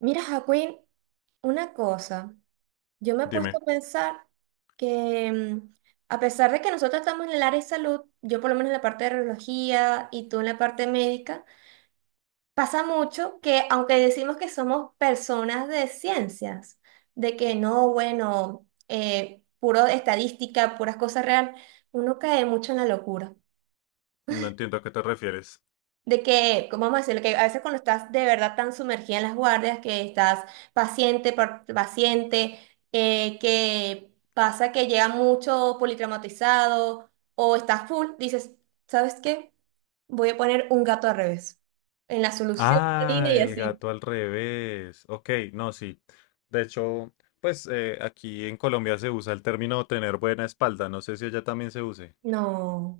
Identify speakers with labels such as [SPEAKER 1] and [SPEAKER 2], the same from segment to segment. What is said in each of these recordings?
[SPEAKER 1] Mira, Jacqueline, una cosa, yo me he puesto
[SPEAKER 2] Dime,
[SPEAKER 1] a pensar que a pesar de que nosotros estamos en el área de salud, yo por lo menos en la parte de radiología y tú en la parte médica, pasa mucho que aunque decimos que somos personas de ciencias, de que no, bueno, puro estadística, puras cosas real, uno cae mucho en la locura.
[SPEAKER 2] no entiendo a qué te refieres.
[SPEAKER 1] De que, ¿cómo vamos a decirlo? Que a veces cuando estás de verdad tan sumergida en las guardias, que estás paciente por paciente, que pasa que llega mucho politraumatizado o estás full, dices, ¿sabes qué? Voy a poner un gato al revés en la solución de
[SPEAKER 2] Ah,
[SPEAKER 1] línea y
[SPEAKER 2] el
[SPEAKER 1] así.
[SPEAKER 2] gato al revés. Ok, no, sí. De hecho, pues aquí en Colombia se usa el término tener buena espalda. No sé si allá también se use.
[SPEAKER 1] No.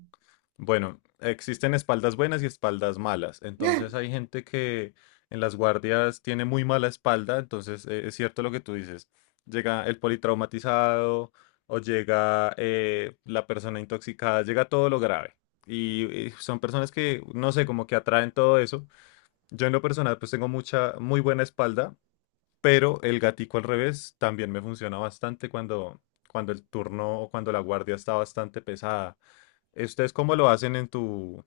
[SPEAKER 2] Bueno, existen espaldas buenas y espaldas malas. Entonces hay gente que en las guardias tiene muy mala espalda. Entonces es cierto lo que tú dices. Llega el politraumatizado o llega la persona intoxicada, llega todo lo grave. Y son personas que, no sé, como que atraen todo eso. Yo en lo personal pues tengo mucha, muy buena espalda, pero el gatico al revés también me funciona bastante cuando, cuando el turno o cuando la guardia está bastante pesada. ¿Ustedes cómo lo hacen en tu,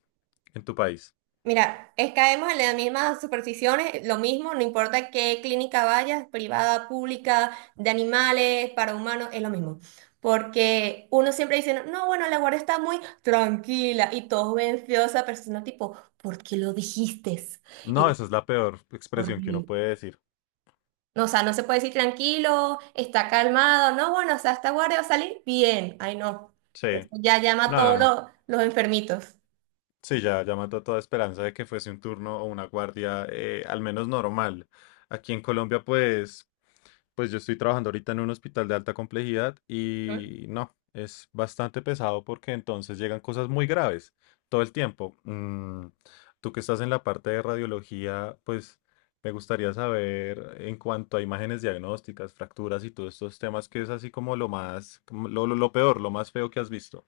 [SPEAKER 2] en tu país?
[SPEAKER 1] Mira, caemos en las mismas supersticiones, lo mismo, no importa qué clínica vayas, privada, pública, de animales, para humanos, es lo mismo. Porque uno siempre dice, no, no, bueno, la guardia está muy tranquila y todos ven feo a esa persona tipo, ¿por qué lo dijiste?
[SPEAKER 2] No,
[SPEAKER 1] Eres
[SPEAKER 2] esa es la peor expresión que uno
[SPEAKER 1] horrible.
[SPEAKER 2] puede decir.
[SPEAKER 1] No, o sea, no se puede decir tranquilo, está calmado, no, bueno, o sea, esta guardia va a salir bien. Ay, no.
[SPEAKER 2] Sí,
[SPEAKER 1] Ya llama a
[SPEAKER 2] no, no,
[SPEAKER 1] todos
[SPEAKER 2] no.
[SPEAKER 1] los enfermitos.
[SPEAKER 2] Sí, ya, ya mató toda esperanza de que fuese un turno o una guardia, al menos normal. Aquí en Colombia, pues yo estoy trabajando ahorita en un hospital de alta complejidad y no, es bastante pesado porque entonces llegan cosas muy graves todo el tiempo. Tú que estás en la parte de radiología, pues me gustaría saber en cuanto a imágenes diagnósticas, fracturas y todos estos temas, que es así como lo más, como lo peor, lo más feo que has visto.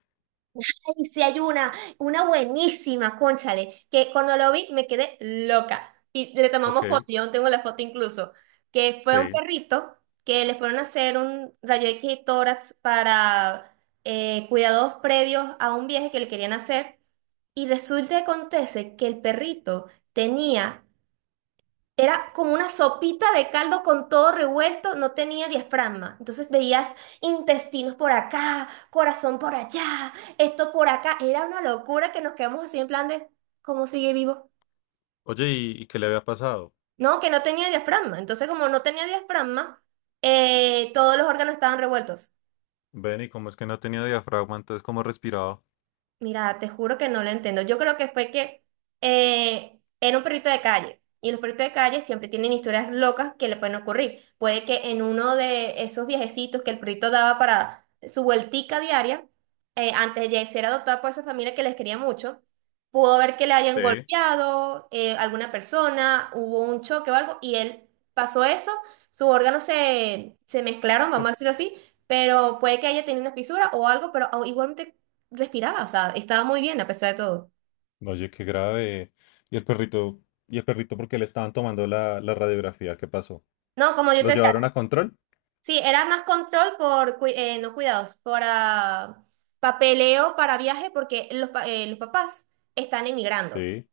[SPEAKER 1] Y si hay una buenísima, cónchale, que cuando lo vi me quedé loca. Y le
[SPEAKER 2] Ok,
[SPEAKER 1] tomamos foto, yo aún tengo la foto incluso, que fue un
[SPEAKER 2] sí.
[SPEAKER 1] perrito que les fueron a hacer un rayo X y tórax para cuidados previos a un viaje que le querían hacer. Y resulta que acontece que el perrito tenía era como una sopita de caldo con todo revuelto, no tenía diafragma. Entonces veías intestinos por acá, corazón por allá, esto por acá. Era una locura que nos quedamos así en plan de, ¿cómo sigue vivo?
[SPEAKER 2] Oye, ¿y qué le había pasado?
[SPEAKER 1] No, que no tenía diafragma. Entonces como no tenía diafragma, todos los órganos estaban revueltos.
[SPEAKER 2] Ven, ¿y cómo es que no tenía diafragma? Entonces, ¿cómo respiraba?
[SPEAKER 1] Mira, te juro que no lo entiendo. Yo creo que fue que era un perrito de calle y los perritos de calle siempre tienen historias locas que le pueden ocurrir. Puede que en uno de esos viajecitos que el perrito daba para su vueltica diaria, antes de ser adoptado por esa familia que les quería mucho, pudo ver que le hayan
[SPEAKER 2] Sí.
[SPEAKER 1] golpeado alguna persona, hubo un choque o algo y él pasó eso, sus órganos se mezclaron, vamos a decirlo así pero puede que haya tenido una fisura o algo, pero igualmente respiraba, o sea, estaba muy bien a pesar de todo.
[SPEAKER 2] Oye, qué grave. ¿Y el perrito? ¿Y el perrito por qué le estaban tomando la radiografía? ¿Qué pasó?
[SPEAKER 1] No, como yo te
[SPEAKER 2] ¿Los
[SPEAKER 1] decía,
[SPEAKER 2] llevaron a control?
[SPEAKER 1] sí, era más control por, no cuidados, por ah, papeleo para viaje, porque los papás están emigrando
[SPEAKER 2] Sí.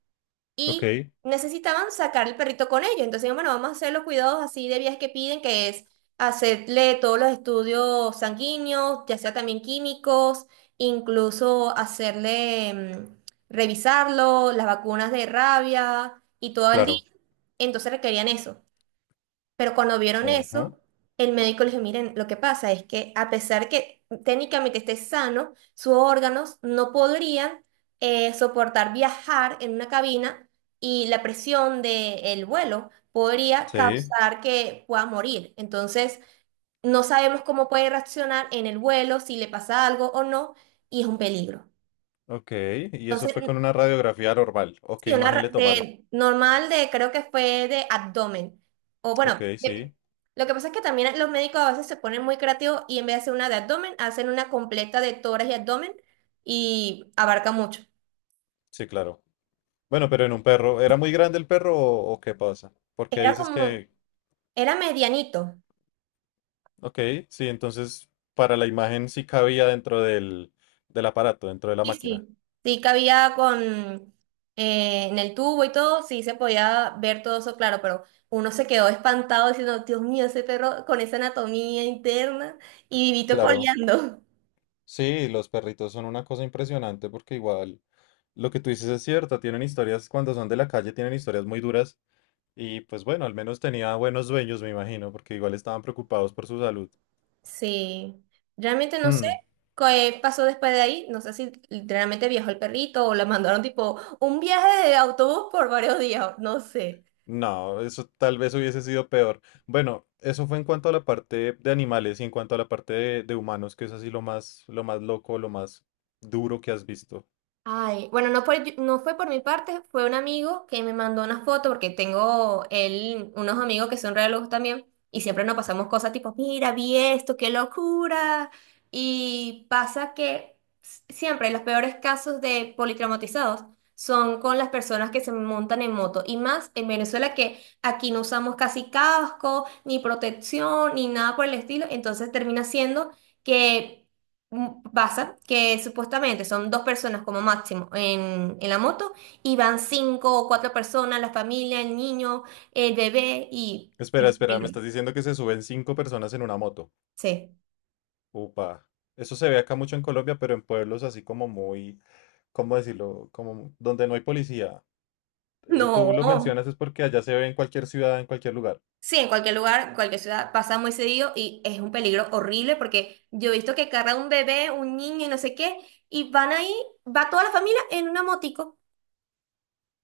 [SPEAKER 2] Ok,
[SPEAKER 1] y necesitaban sacar el perrito con ellos. Entonces, bueno, vamos a hacer los cuidados así de viajes que piden, que es hacerle todos los estudios sanguíneos, ya sea también químicos, incluso hacerle, revisarlo, las vacunas de rabia y todo el día.
[SPEAKER 2] claro.
[SPEAKER 1] Entonces requerían eso. Pero cuando vieron eso,
[SPEAKER 2] Ojo.
[SPEAKER 1] el médico les dijo, miren, lo que pasa es que a pesar que técnicamente esté sano, sus órganos no podrían soportar viajar en una cabina y la presión del vuelo podría
[SPEAKER 2] Sí.
[SPEAKER 1] causar que pueda morir. Entonces, no sabemos cómo puede reaccionar en el vuelo, si le pasa algo o no, y es un peligro.
[SPEAKER 2] Ok, y eso
[SPEAKER 1] Entonces,
[SPEAKER 2] fue con una radiografía normal. ¿O qué
[SPEAKER 1] sí, una
[SPEAKER 2] imagen le tomaron?
[SPEAKER 1] de normal de creo que fue de abdomen. O bueno,
[SPEAKER 2] Ok, sí.
[SPEAKER 1] lo que pasa es que también los médicos a veces se ponen muy creativos y en vez de hacer una de abdomen, hacen una completa de tórax y abdomen y abarca mucho.
[SPEAKER 2] Sí, claro. Bueno, pero en un perro. ¿Era muy grande el perro o qué pasa? Porque
[SPEAKER 1] Era
[SPEAKER 2] dices
[SPEAKER 1] como,
[SPEAKER 2] que.
[SPEAKER 1] era medianito.
[SPEAKER 2] Ok, sí, entonces para la imagen sí cabía dentro del aparato, dentro de la
[SPEAKER 1] Sí,
[SPEAKER 2] máquina.
[SPEAKER 1] sí. Sí, cabía con en el tubo y todo, sí se podía ver todo eso claro, pero uno se quedó espantado diciendo, Dios mío, ese perro con esa anatomía interna y vivito
[SPEAKER 2] Claro.
[SPEAKER 1] coleando.
[SPEAKER 2] Sí, los perritos son una cosa impresionante porque igual lo que tú dices es cierto, tienen historias cuando son de la calle, tienen historias muy duras y pues bueno, al menos tenía buenos dueños, me imagino, porque igual estaban preocupados por su salud.
[SPEAKER 1] Sí, realmente no sé
[SPEAKER 2] Mm,
[SPEAKER 1] qué pasó después de ahí. No sé si realmente viajó el perrito o le mandaron tipo un viaje de autobús por varios días. No sé.
[SPEAKER 2] no, eso tal vez hubiese sido peor. Bueno, eso fue en cuanto a la parte de animales y en cuanto a la parte de humanos, que es así lo más loco, lo más duro que has visto.
[SPEAKER 1] Ay, bueno, no, no fue por mi parte, fue un amigo que me mandó una foto porque tengo él, unos amigos que son re también y siempre nos pasamos cosas tipo, mira, vi esto, qué locura. Y pasa que siempre los peores casos de politraumatizados son con las personas que se montan en moto y más en Venezuela que aquí no usamos casi casco, ni protección, ni nada por el estilo, entonces termina siendo que pasa que supuestamente son dos personas como máximo en la moto y van cinco o cuatro personas, la familia, el niño, el bebé y... Es
[SPEAKER 2] Espera,
[SPEAKER 1] un
[SPEAKER 2] espera, me
[SPEAKER 1] peligro.
[SPEAKER 2] estás diciendo que se suben cinco personas en una moto.
[SPEAKER 1] Sí.
[SPEAKER 2] Upa. Eso se ve acá mucho en Colombia, pero en pueblos así como muy ¿cómo decirlo? Como donde no hay policía. Tú
[SPEAKER 1] No.
[SPEAKER 2] lo mencionas es porque allá se ve en cualquier ciudad, en cualquier lugar.
[SPEAKER 1] Sí, en cualquier lugar, en cualquier ciudad pasa muy seguido y es un peligro horrible porque yo he visto que carga un bebé, un niño y no sé qué, y van ahí, va toda la familia en una motico.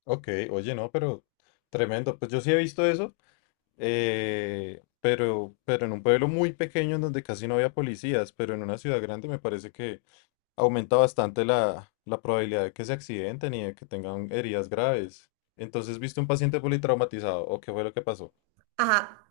[SPEAKER 2] Ok, oye, no, pero tremendo. Pues yo sí he visto eso, pero en un pueblo muy pequeño en donde casi no había policías, pero en una ciudad grande me parece que aumenta bastante la probabilidad de que se accidenten y de que tengan heridas graves. Entonces, ¿viste un paciente politraumatizado? ¿O qué fue lo que pasó?
[SPEAKER 1] Ajá.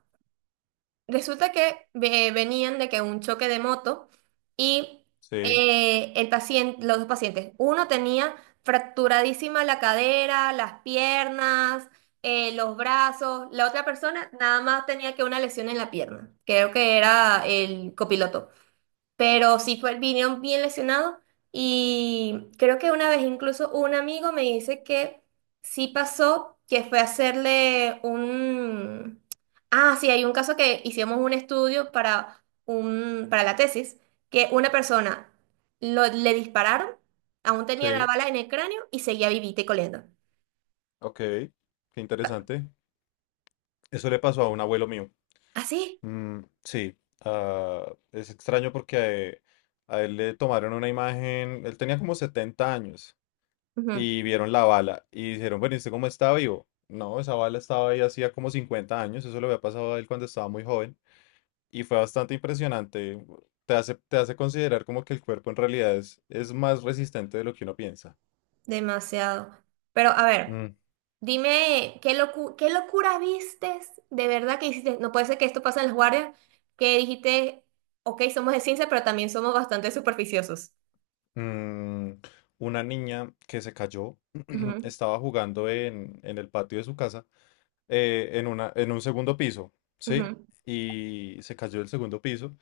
[SPEAKER 1] Resulta que venían de que un choque de moto y
[SPEAKER 2] Sí,
[SPEAKER 1] el paciente, los dos pacientes, uno tenía fracturadísima la cadera, las piernas, los brazos, la otra persona nada más tenía que una lesión en la pierna, creo que era el copiloto pero sí fue, vinieron bien lesionados y creo que una vez incluso un amigo me dice que sí pasó, que fue a hacerle un... Ah, sí, hay un caso que hicimos un estudio para, un, para la tesis, que una persona le dispararon, aún tenía la
[SPEAKER 2] sí,
[SPEAKER 1] bala en el cráneo y seguía vivita y coleando.
[SPEAKER 2] ok, qué interesante. Eso le pasó a un abuelo mío.
[SPEAKER 1] ¿Así?
[SPEAKER 2] Mm, sí, ah, es extraño porque a él, le tomaron una imagen, él tenía como 70 años y vieron la bala y dijeron, bueno, ¿y usted cómo está vivo? No, esa bala estaba ahí hacía como 50 años, eso le había pasado a él cuando estaba muy joven y fue bastante impresionante, te hace considerar como que el cuerpo en realidad es más resistente de lo que uno piensa.
[SPEAKER 1] Demasiado. Pero a ver.
[SPEAKER 2] Mm,
[SPEAKER 1] Dime, ¿qué qué locura vistes? De verdad que hiciste, no puede ser que esto pase en las guardias, que dijiste, ok, somos de ciencia, pero también somos bastante superficiosos.
[SPEAKER 2] mm, una niña que se cayó
[SPEAKER 1] Ujú,
[SPEAKER 2] estaba jugando en el patio de su casa en un segundo piso, ¿sí?
[SPEAKER 1] ujú.
[SPEAKER 2] Y se cayó del segundo piso.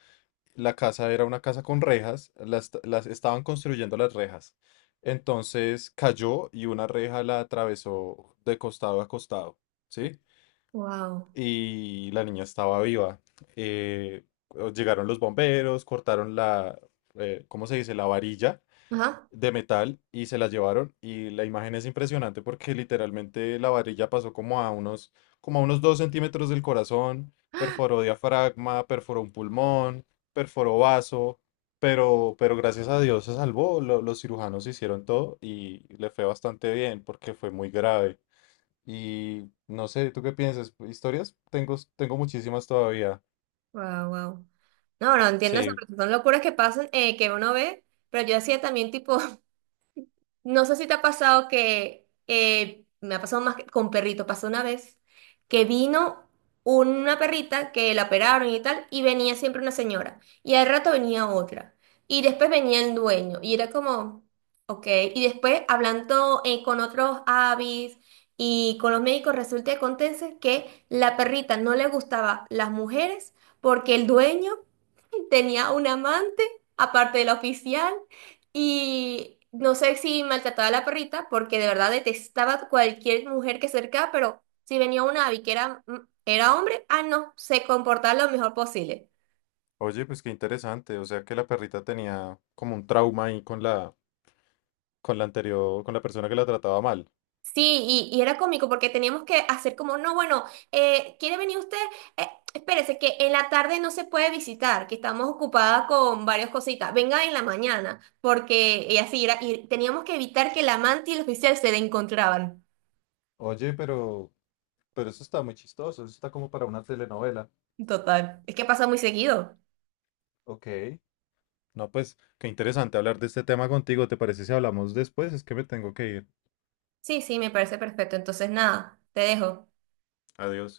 [SPEAKER 2] La casa era una casa con rejas, las estaban construyendo las rejas. Entonces cayó y una reja la atravesó de costado a costado, ¿sí?
[SPEAKER 1] Wow.
[SPEAKER 2] Y la niña estaba viva. Eh, llegaron los bomberos, cortaron la, ¿cómo se dice? La varilla
[SPEAKER 1] Ajá.
[SPEAKER 2] de metal y se las llevaron y la imagen es impresionante porque literalmente la varilla pasó como a unos 2 centímetros del corazón, perforó diafragma, perforó un pulmón, perforó vaso, pero gracias a Dios se salvó, los cirujanos hicieron todo y le fue bastante bien porque fue muy grave. Y no sé, ¿tú qué piensas? ¿Historias? Tengo muchísimas todavía.
[SPEAKER 1] Wow, wow. No, no entiendo eso,
[SPEAKER 2] Sí.
[SPEAKER 1] porque son locuras que pasan, que uno ve, pero yo hacía también tipo. No sé si te ha pasado que me ha pasado más que con perrito, pasó una vez que vino una perrita que la operaron y tal, y venía siempre una señora, y al rato venía otra, y después venía el dueño, y era como, ok, y después hablando con otros avis y con los médicos, resulta y acontece que la perrita no le gustaba las mujeres porque el dueño tenía un amante, aparte de la oficial. Y no sé si maltrataba a la perrita, porque de verdad detestaba cualquier mujer que se acercaba, pero si venía una avi que era, era hombre, ah, no, se comportaba lo mejor posible.
[SPEAKER 2] Oye, pues qué interesante. O sea que la perrita tenía como un trauma ahí con la anterior, con la persona que la trataba mal.
[SPEAKER 1] Sí, y era cómico porque teníamos que hacer como, no, bueno, ¿quiere venir usted? Espérese, que en la tarde no se puede visitar, que estamos ocupadas con varias cositas. Venga en la mañana, porque y así era, y teníamos que evitar que la amante y el oficial se le encontraban.
[SPEAKER 2] Oye, pero eso está muy chistoso, eso está como para una telenovela.
[SPEAKER 1] Total, es que pasa muy seguido.
[SPEAKER 2] Ok. No, pues, qué interesante hablar de este tema contigo. ¿Te parece si hablamos después? Es que me tengo que ir.
[SPEAKER 1] Sí, sí, me parece perfecto. Entonces, nada, te dejo.
[SPEAKER 2] Adiós.